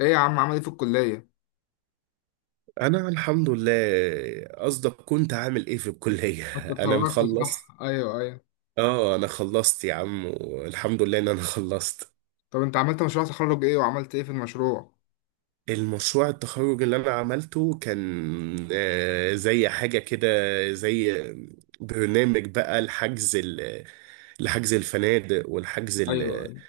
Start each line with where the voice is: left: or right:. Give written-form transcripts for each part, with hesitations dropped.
left: ايه يا عم عمل ايه في الكلية؟
right: انا الحمد لله. قصدك كنت عامل ايه في الكلية؟
left: انت
right: انا
left: اتخرجت صح؟
right: مخلص.
left: ايوه، ايوه.
right: اه انا خلصت يا عم والحمد لله ان انا خلصت.
left: طب انت عملت مشروع تخرج ايه وعملت ايه في المشروع؟
right: المشروع التخرج اللي انا عملته كان زي حاجة كده، زي برنامج بقى لحجز الفنادق والحجز
left: ايوه، ايوه.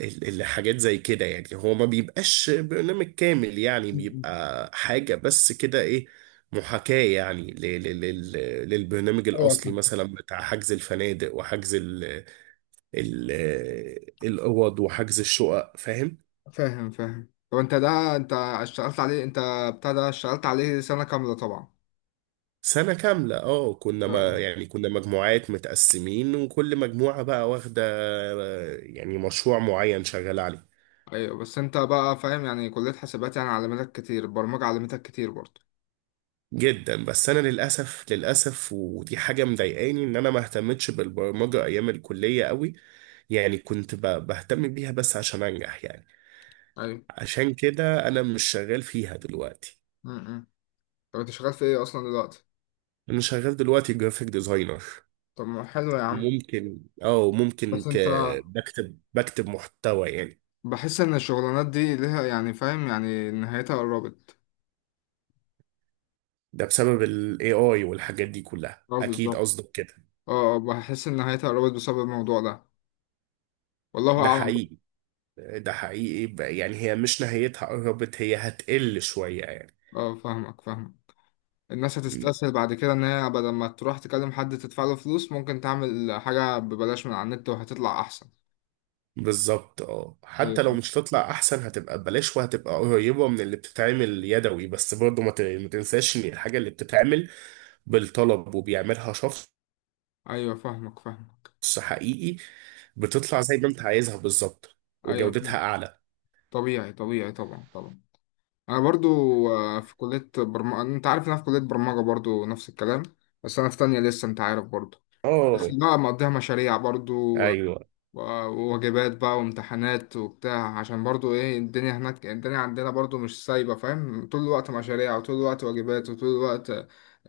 right: الحاجات زي كده. يعني هو ما بيبقاش برنامج كامل، يعني
left: م- م.
right: بيبقى حاجة بس كده، ايه، محاكاة، يعني للبرنامج
left: ايوه،
right: الأصلي
left: فاهم
right: مثلا بتاع حجز الفنادق وحجز ال ال الأوض وحجز الشقق، فاهم؟
left: فاهم فاهم. طب انت اشتغلت عليه انت، بتاع ده اشتغلت عليه سنة كاملة طبعا.
right: سنة كاملة اه. كنا
left: آه.
right: ما يعني كنا مجموعات متقسمين وكل مجموعة بقى واخدة يعني مشروع معين شغالة عليه
left: ايوه، بس انت بقى فاهم، يعني كلية حاسبات يعني علمتك كتير البرمجة، علمتك كتير برضه.
right: جدا. بس انا للاسف، للاسف ودي حاجه مضايقاني ان انا ما اهتمتش بالبرمجه ايام الكليه قوي. يعني كنت بهتم بيها بس عشان انجح يعني.
left: ايوه.
right: عشان كده انا مش شغال فيها دلوقتي.
left: م- م. طب انت شغال في ايه اصلا دلوقتي؟
right: انا شغال دلوقتي جرافيك ديزاينر.
left: طب ما حلو يا عم.
right: وممكن ممكن
left: بس
right: ك...
left: انت،
right: بكتب، بكتب محتوى يعني.
left: بحس ان الشغلانات دي ليها، يعني فاهم، يعني نهايتها قربت.
right: ده بسبب الاي اي والحاجات دي كلها،
left: اه
right: اكيد
left: بالظبط.
right: قصدك كده.
left: اه اه، بحس ان نهايتها قربت بسبب الموضوع ده والله
right: ده
left: اعلم.
right: حقيقي، ده حقيقي يعني هي مش نهايتها قربت، هي هتقل شويه يعني.
left: اه، فاهمك فاهمك. الناس هتستسهل بعد كده ان هي بدل ما تروح تكلم حد تدفع له فلوس ممكن تعمل حاجة ببلاش من على النت وهتطلع احسن.
right: بالظبط، اه حتى لو
left: ايوه،
right: مش هتطلع احسن هتبقى ببلاش وهتبقى قريبه من اللي بتتعمل يدوي، بس برضه ما تنساش ان الحاجه اللي بتتعمل بالطلب وبيعملها شخص
left: ايوه، فاهمك فاهمك.
right: حقيقي بتطلع زي ما انت عايزها بالظبط
left: ايوه،
right: وجودتها
left: فاهم.
right: اعلى.
left: طبيعي طبيعي، طبعا طبعا. انا برضو في كلية برمجة، انت عارف إن انا في كلية برمجة برضو نفس الكلام. بس انا في تانية لسه، انت عارف برضو.
right: اه
left: لا، مقضيها مشاريع برضو، و-
right: ايوه.
left: وواجبات بقى وامتحانات وبتاع، عشان برضو ايه، الدنيا هناك، الدنيا عندنا برضو مش سايبة فاهم. طول الوقت مشاريع، وطول الوقت واجبات، وطول الوقت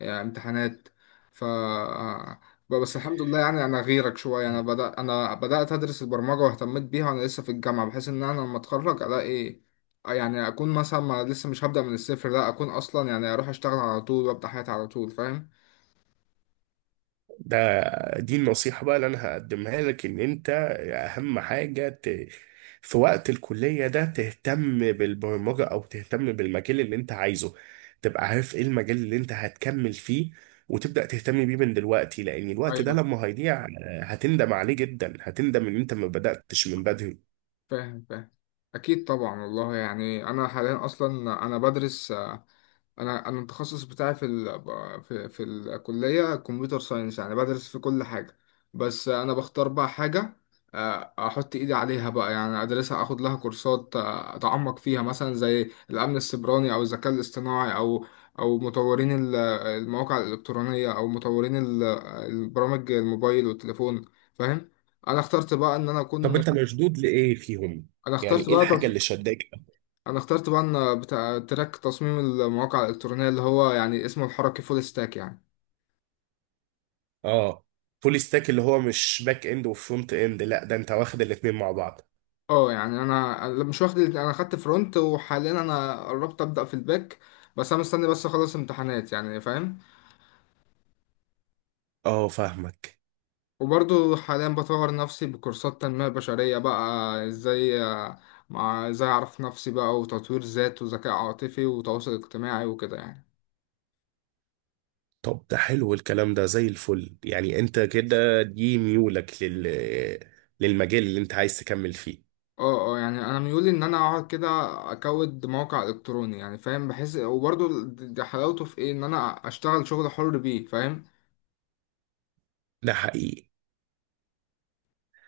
left: امتحانات. ف آه، بس الحمد لله، يعني انا غيرك شويه، انا بدأت ادرس البرمجه واهتميت بيها وانا لسه في الجامعه، بحيث ان انا لما اتخرج الاقي يعني اكون مثلا، ما لسه مش هبدأ من الصفر، لا اكون اصلا يعني اروح اشتغل على طول وابدأ حياتي على طول. فاهم.
right: ده دي النصيحة بقى اللي أنا هقدمها لك، إن أنت أهم حاجة ت... في وقت الكلية ده تهتم بالبرمجة أو تهتم بالمجال اللي أنت عايزه، تبقى عارف إيه المجال اللي أنت هتكمل فيه وتبدأ تهتم بيه من دلوقتي. لأن الوقت ده
left: ايوه
right: لما هيضيع هتندم عليه جدا، هتندم إن أنت ما بدأتش من بدري.
left: فاهم فاهم. اكيد طبعا، والله يعني انا حاليا اصلا انا بدرس انا التخصص بتاعي في الكليه كمبيوتر ساينس يعني بدرس في كل حاجه. بس انا بختار بقى حاجه، احط ايدي عليها بقى، يعني ادرسها اخد لها كورسات، اتعمق فيها مثلا زي الامن السيبراني او الذكاء الاصطناعي، او مطورين المواقع الالكترونيه، او مطورين البرامج الموبايل والتليفون. فاهم. انا اخترت بقى ان انا
right: طب
left: اكون
right: أنت مشدود لإيه فيهم؟
left: انا
right: يعني
left: اخترت
right: إيه
left: بقى
right: الحاجة اللي شداك؟
left: انا اخترت بقى بتاع تراك تصميم المواقع الالكترونيه، اللي هو يعني اسمه الحركي فول ستاك يعني.
right: آه، فول ستاك اللي هو مش باك إند وفرونت إند، لا ده أنت واخد الاتنين مع بعض.
left: اه، يعني انا مش واخد الاتنين، انا خدت فرونت وحاليا انا قربت ابدا في الباك. بس انا مستني بس اخلص امتحانات يعني، فاهم.
right: آه فاهمك.
left: وبرضو حاليا بطور نفسي بكورسات تنميه بشريه بقى، ازاي مع، ازاي اعرف نفسي بقى، وتطوير ذات وذكاء عاطفي وتواصل اجتماعي وكده يعني.
right: طب ده حلو الكلام ده زي الفل، يعني انت كده دي ميولك لل... للمجال اللي انت عايز تكمل فيه.
left: اه اه، يعني انا ميولي ان انا اقعد كده اكود موقع الكتروني يعني، فاهم. بحس وبرضه ده حلاوته في ايه، ان انا اشتغل شغل حر بيه، فاهم.
right: ده حقيقي.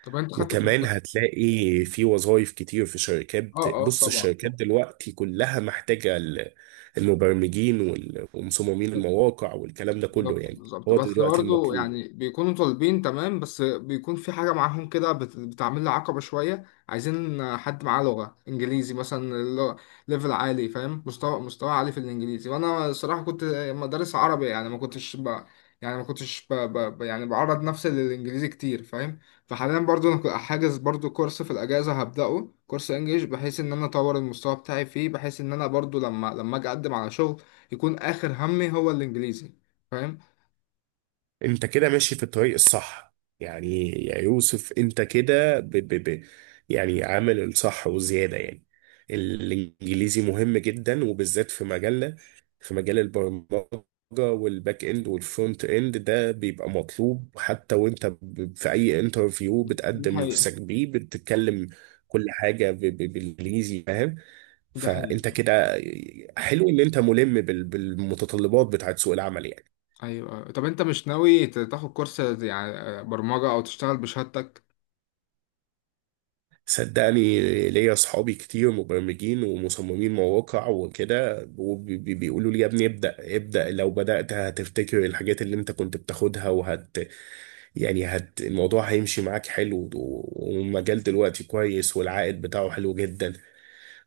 left: طب انت خدت
right: وكمان
left: كورسات؟
right: هتلاقي في وظائف كتير في شركات
left: اه اه،
right: بص
left: طبعا
right: الشركات
left: طبعا.
right: دلوقتي كلها محتاجة المبرمجين ومصممين المواقع والكلام ده كله
left: بالظبط
right: يعني.
left: بالظبط.
right: هو ده
left: بس
right: دلوقتي
left: برضه
right: المطلوب.
left: يعني بيكونوا طالبين تمام، بس بيكون في حاجة معاهم كده بتعمل لي عقبة شوية، عايزين حد معاه لغة إنجليزي مثلا. اللغة- ليفل عالي، فاهم، مستوى عالي في الإنجليزي، وأنا الصراحة كنت مدرس عربي، يعني ما كنتش ب... ب... ب- يعني بعرض نفسي للإنجليزي كتير، فاهم. فحاليا برضه أنا حاجز برضه كورس في الأجازة، هبدأه كورس إنجليش، بحيث إن أنا أطور المستوى بتاعي فيه، بحيث إن أنا برضه لما أجي أقدم على شغل يكون آخر همي هو الإنجليزي. فاهم.
right: انت كده ماشي في الطريق الصح. يعني يا يوسف انت كده ب ب ب يعني عامل الصح وزيادة يعني. الانجليزي مهم جدا وبالذات في مجالنا، في مجال البرمجة والباك اند والفرونت اند. ده بيبقى مطلوب حتى وانت في اي انترفيو
left: دي
right: بتقدم
left: حقيقة.
right: نفسك بيه بتتكلم كل حاجة بالانجليزي، فاهم؟
left: دي
right: فانت
left: حقيقة.
right: كده حلو ان انت ملم بالمتطلبات بتاعت سوق العمل يعني.
left: أيوة أيوة. طب أنت مش ناوي تاخد كورس يعني برمجة أو تشتغل بشهادتك؟
right: صدقني ليا اصحابي كتير مبرمجين ومصممين مواقع وكده وبيقولوا لي يا ابني ابدأ، ابدأ لو بدأت هتفتكر الحاجات اللي انت كنت بتاخدها، وهت يعني هت، الموضوع هيمشي معاك حلو، و- والمجال دلوقتي كويس والعائد بتاعه حلو جدا.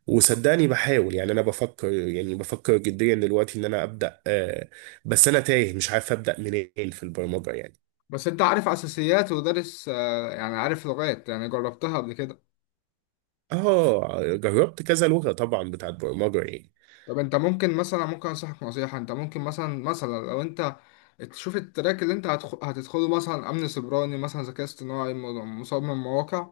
right: وصدقني بحاول، يعني انا بفكر، يعني بفكر جديا دلوقتي ان انا ابدأ، بس انا تايه مش عارف ابدأ منين في البرمجة يعني.
left: بس أنت عارف أساسيات ودارس يعني عارف لغات يعني جربتها قبل كده.
right: اه جربت كذا لغة طبعا بتاعت برمجة يعني.
left: طب أنت ممكن مثلا، ممكن أنصحك نصيحة، أنت ممكن مثلا لو أنت تشوف التراك اللي أنت هتدخله، مثلا أمن سيبراني، مثلا ذكاء اصطناعي، مصمم مواقع،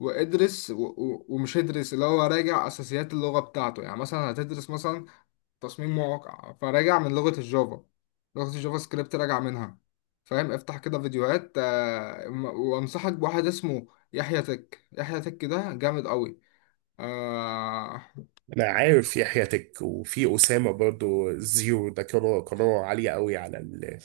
left: وادرس ومش ادرس اللي هو راجع أساسيات اللغة بتاعته، يعني مثلا هتدرس مثلا تصميم مواقع، فراجع من لغة الجافا، لغة الجافا سكريبت راجع منها، فاهم. افتح كده فيديوهات، وانصحك بواحد اسمه يحيى تك. يحيى تك ده جامد قوي. آه،
right: انا عارف يحيى تك وفي اسامه برضو زيرو ده، كانوا قناه عاليه قوي على ال...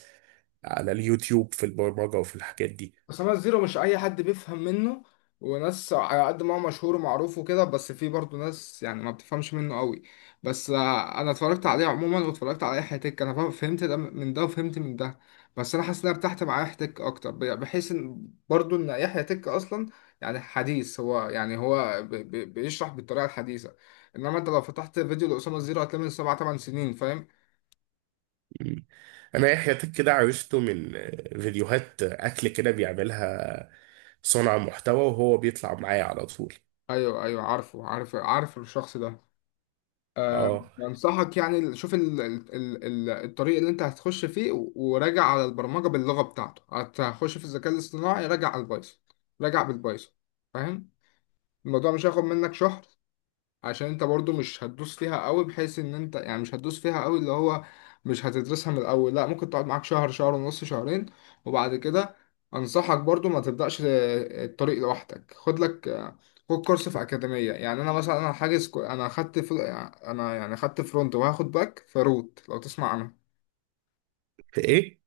right: على اليوتيوب في البرمجه وفي الحاجات دي.
left: خمس زيرو مش اي حد بيفهم منه، وناس على قد ما هو مشهور ومعروف وكده، بس في برضه ناس يعني ما بتفهمش منه قوي. بس انا اتفرجت عليه عموما واتفرجت على اي حتك، انا فهمت ده من ده وفهمت من ده، بس انا حاسس ان انا ارتحت مع حتك اكتر، بحيث ان برضه ان يحيى تك اصلا يعني حديث، هو يعني هو بيشرح بالطريقه الحديثه، انما انت لو فتحت فيديو لاسامه زيرو هتلاقي من سبع ثمان سنين، فاهم.
right: مم. انا يحيى تك كده عرفته من فيديوهات اكل كده بيعملها صانع محتوى وهو بيطلع معايا على طول.
left: ايوه ايوه، عارف عارف الشخص ده.
right: اه.
left: انصحك يعني، شوف الطريق اللي انت هتخش فيه، وراجع على البرمجه باللغه بتاعته، هتخش في الذكاء الاصطناعي راجع على البايثون، راجع بالبايثون، فاهم. الموضوع مش هياخد منك شهر، عشان انت برضو مش هتدوس فيها قوي، بحيث ان انت يعني مش هتدوس فيها قوي اللي هو مش هتدرسها من الاول، لا ممكن تقعد معاك شهر، شهر ونص، شهرين، وبعد كده انصحك برضو ما تبدأش الطريق لوحدك، خد لك خد كورس في أكاديمية. يعني انا مثلا، انا حاجز كو- انا خدت فل... انا يعني خدت فرونت وهاخد باك فروت، لو تسمع عنها.
right: ايه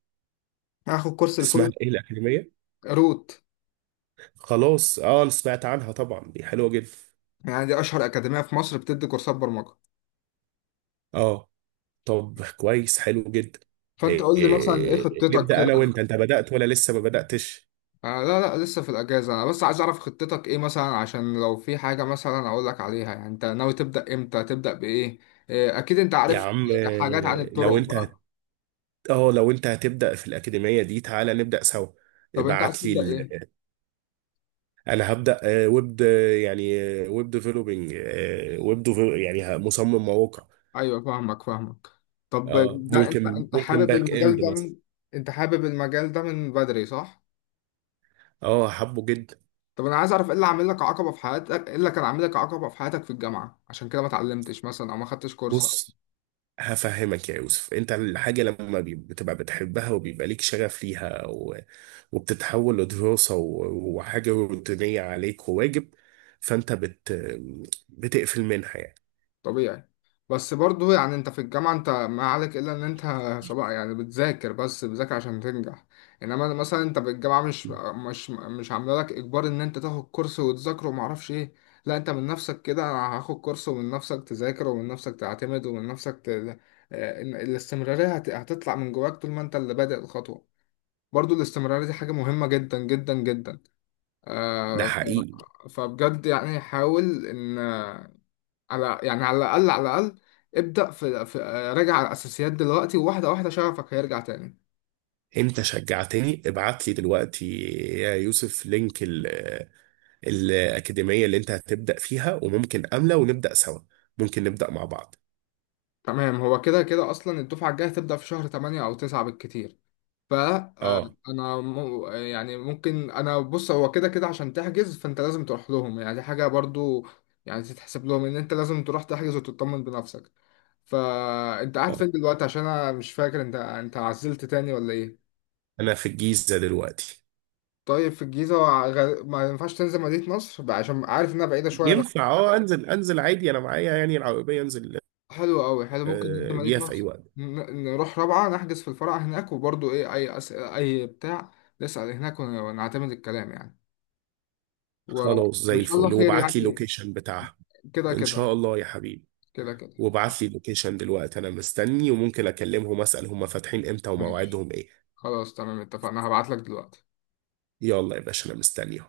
left: هاخد كورس
right: اسمها
left: الفول
right: ايه الاكاديميه؟
left: روت،
right: خلاص، اه أنا سمعت عنها طبعا، دي حلوه جدا.
left: يعني دي اشهر أكاديمية في مصر بتدي كورسات برمجة.
right: اه طب كويس، حلو جدا.
left: فانت
right: إيه
left: قول لي مثلا ايه
right: إيه إيه،
left: خطتك
right: نبدا
left: كده.
right: انا وانت، انت بدات ولا لسه ما بداتش؟
left: آه، لا، لا، لسه في الأجازة، أنا بس عايز أعرف خطتك إيه مثلا، عشان لو في حاجة مثلا أقول لك عليها، يعني أنت ناوي تبدأ إمتى، تبدأ بإيه، أكيد أنت
right: يا
left: عارف
right: عم
left: حاجات عن الطرق
right: لو انت اه لو انت هتبدأ في الأكاديمية دي تعالى نبدأ سوا.
left: طب أنت عايز
right: ابعت لي
left: تبدأ إيه؟
right: ال... انا هبدأ آه، ويب ويب ديفلوبينج، آه ويب ديفل... يعني مصمم مواقع.
left: أيوه فاهمك فاهمك. طب
right: اه
left: ده أنت
right: ممكن،
left: أنت
right: ممكن
left: حابب
right: باك
left: المجال
right: اند
left: ده
right: مثلا.
left: من... أنت حابب المجال ده من بدري صح؟
right: اه حبه جدا.
left: طب أنا عايز أعرف إيه اللي عامل لك عقبة في حياتك، إيه اللي كان عامل لك عقبة في حياتك في الجامعة عشان كده ما اتعلمتش مثلا أو ما خدتش كورس.
right: بص هفهمك يا يوسف، انت الحاجة لما بتبقى بتحبها وبيبقى ليك شغف ليها و... وبتتحول لدراسة و... وحاجة روتينية عليك وواجب، فانت بت... بتقفل منها يعني.
left: طبيعي. بس برضه يعني انت في الجامعة، انت ما عليك الا ان انت صباح يعني بتذاكر، بس بتذاكر عشان تنجح، انما مثلا انت في الجامعة مش عامله لك اجبار ان انت تاخد كورس وتذاكره وما اعرفش ايه. لا، انت من نفسك كده، انا هاخد كورس، ومن نفسك تذاكر، ومن نفسك تعتمد، ومن نفسك ت... اه، ان الاستمرارية هتطلع من جواك طول ما انت اللي بادئ الخطوة، برضه الاستمرارية دي حاجة مهمة جدا جدا جدا.
right: ده حقيقي.
left: فبجد يعني حاول ان، على يعني على الأقل على الأقل ابدأ في, في آه، راجع على الأساسيات دلوقتي، وواحدة واحدة شغفك هيرجع تاني.
right: انت شجعتني، ابعت لي دلوقتي يا يوسف لينك ال الأكاديمية اللي انت هتبدأ فيها وممكن أملة ونبدأ سوا، ممكن نبدأ مع بعض.
left: تمام، هو كده كده أصلا الدفعة الجاية هتبدأ في شهر 8 أو 9 بالكتير،
right: اه.
left: فأنا يعني ممكن أنا بص، هو كده كده عشان تحجز فأنت لازم تروح لهم، يعني دي حاجة برضو يعني تتحسب لهم إن أنت لازم تروح تحجز وتطمن بنفسك. فأنت قاعد
right: آه.
left: فين دلوقتي؟ عشان أنا مش فاكر، أنت عزلت تاني ولا إيه؟
right: انا في الجيزة دلوقتي.
left: طيب، في الجيزة. ما ينفعش تنزل مدينة نصر بقى، عشان عارف إنها بعيدة شوية.
right: ينفع، اه انزل، انزل عادي، انا معايا يعني العربية، انزل
left: حلو قوي، حلو، ممكن انت
right: بيها
left: مدينة
right: في اي
left: نصر،
right: وقت.
left: نروح رابعة نحجز في الفرع هناك، وبرضو ايه، اي أسئلة اي بتاع نسأل هناك، ونعتمد الكلام يعني،
right: خلاص زي
left: وان شاء الله
right: الفل،
left: خير
right: وابعت لي
left: يعني.
right: اللوكيشن بتاعها.
left: كده
right: ان
left: كده.
right: شاء الله يا حبيبي.
left: كده كده
right: وابعت لي اللوكيشن دلوقتي انا مستني، وممكن اكلمهم اسال هم فاتحين امتى
left: ماشي
right: ومواعيدهم ايه.
left: خلاص تمام اتفقنا، هبعت لك دلوقتي.
right: يلا يا باشا انا مستني.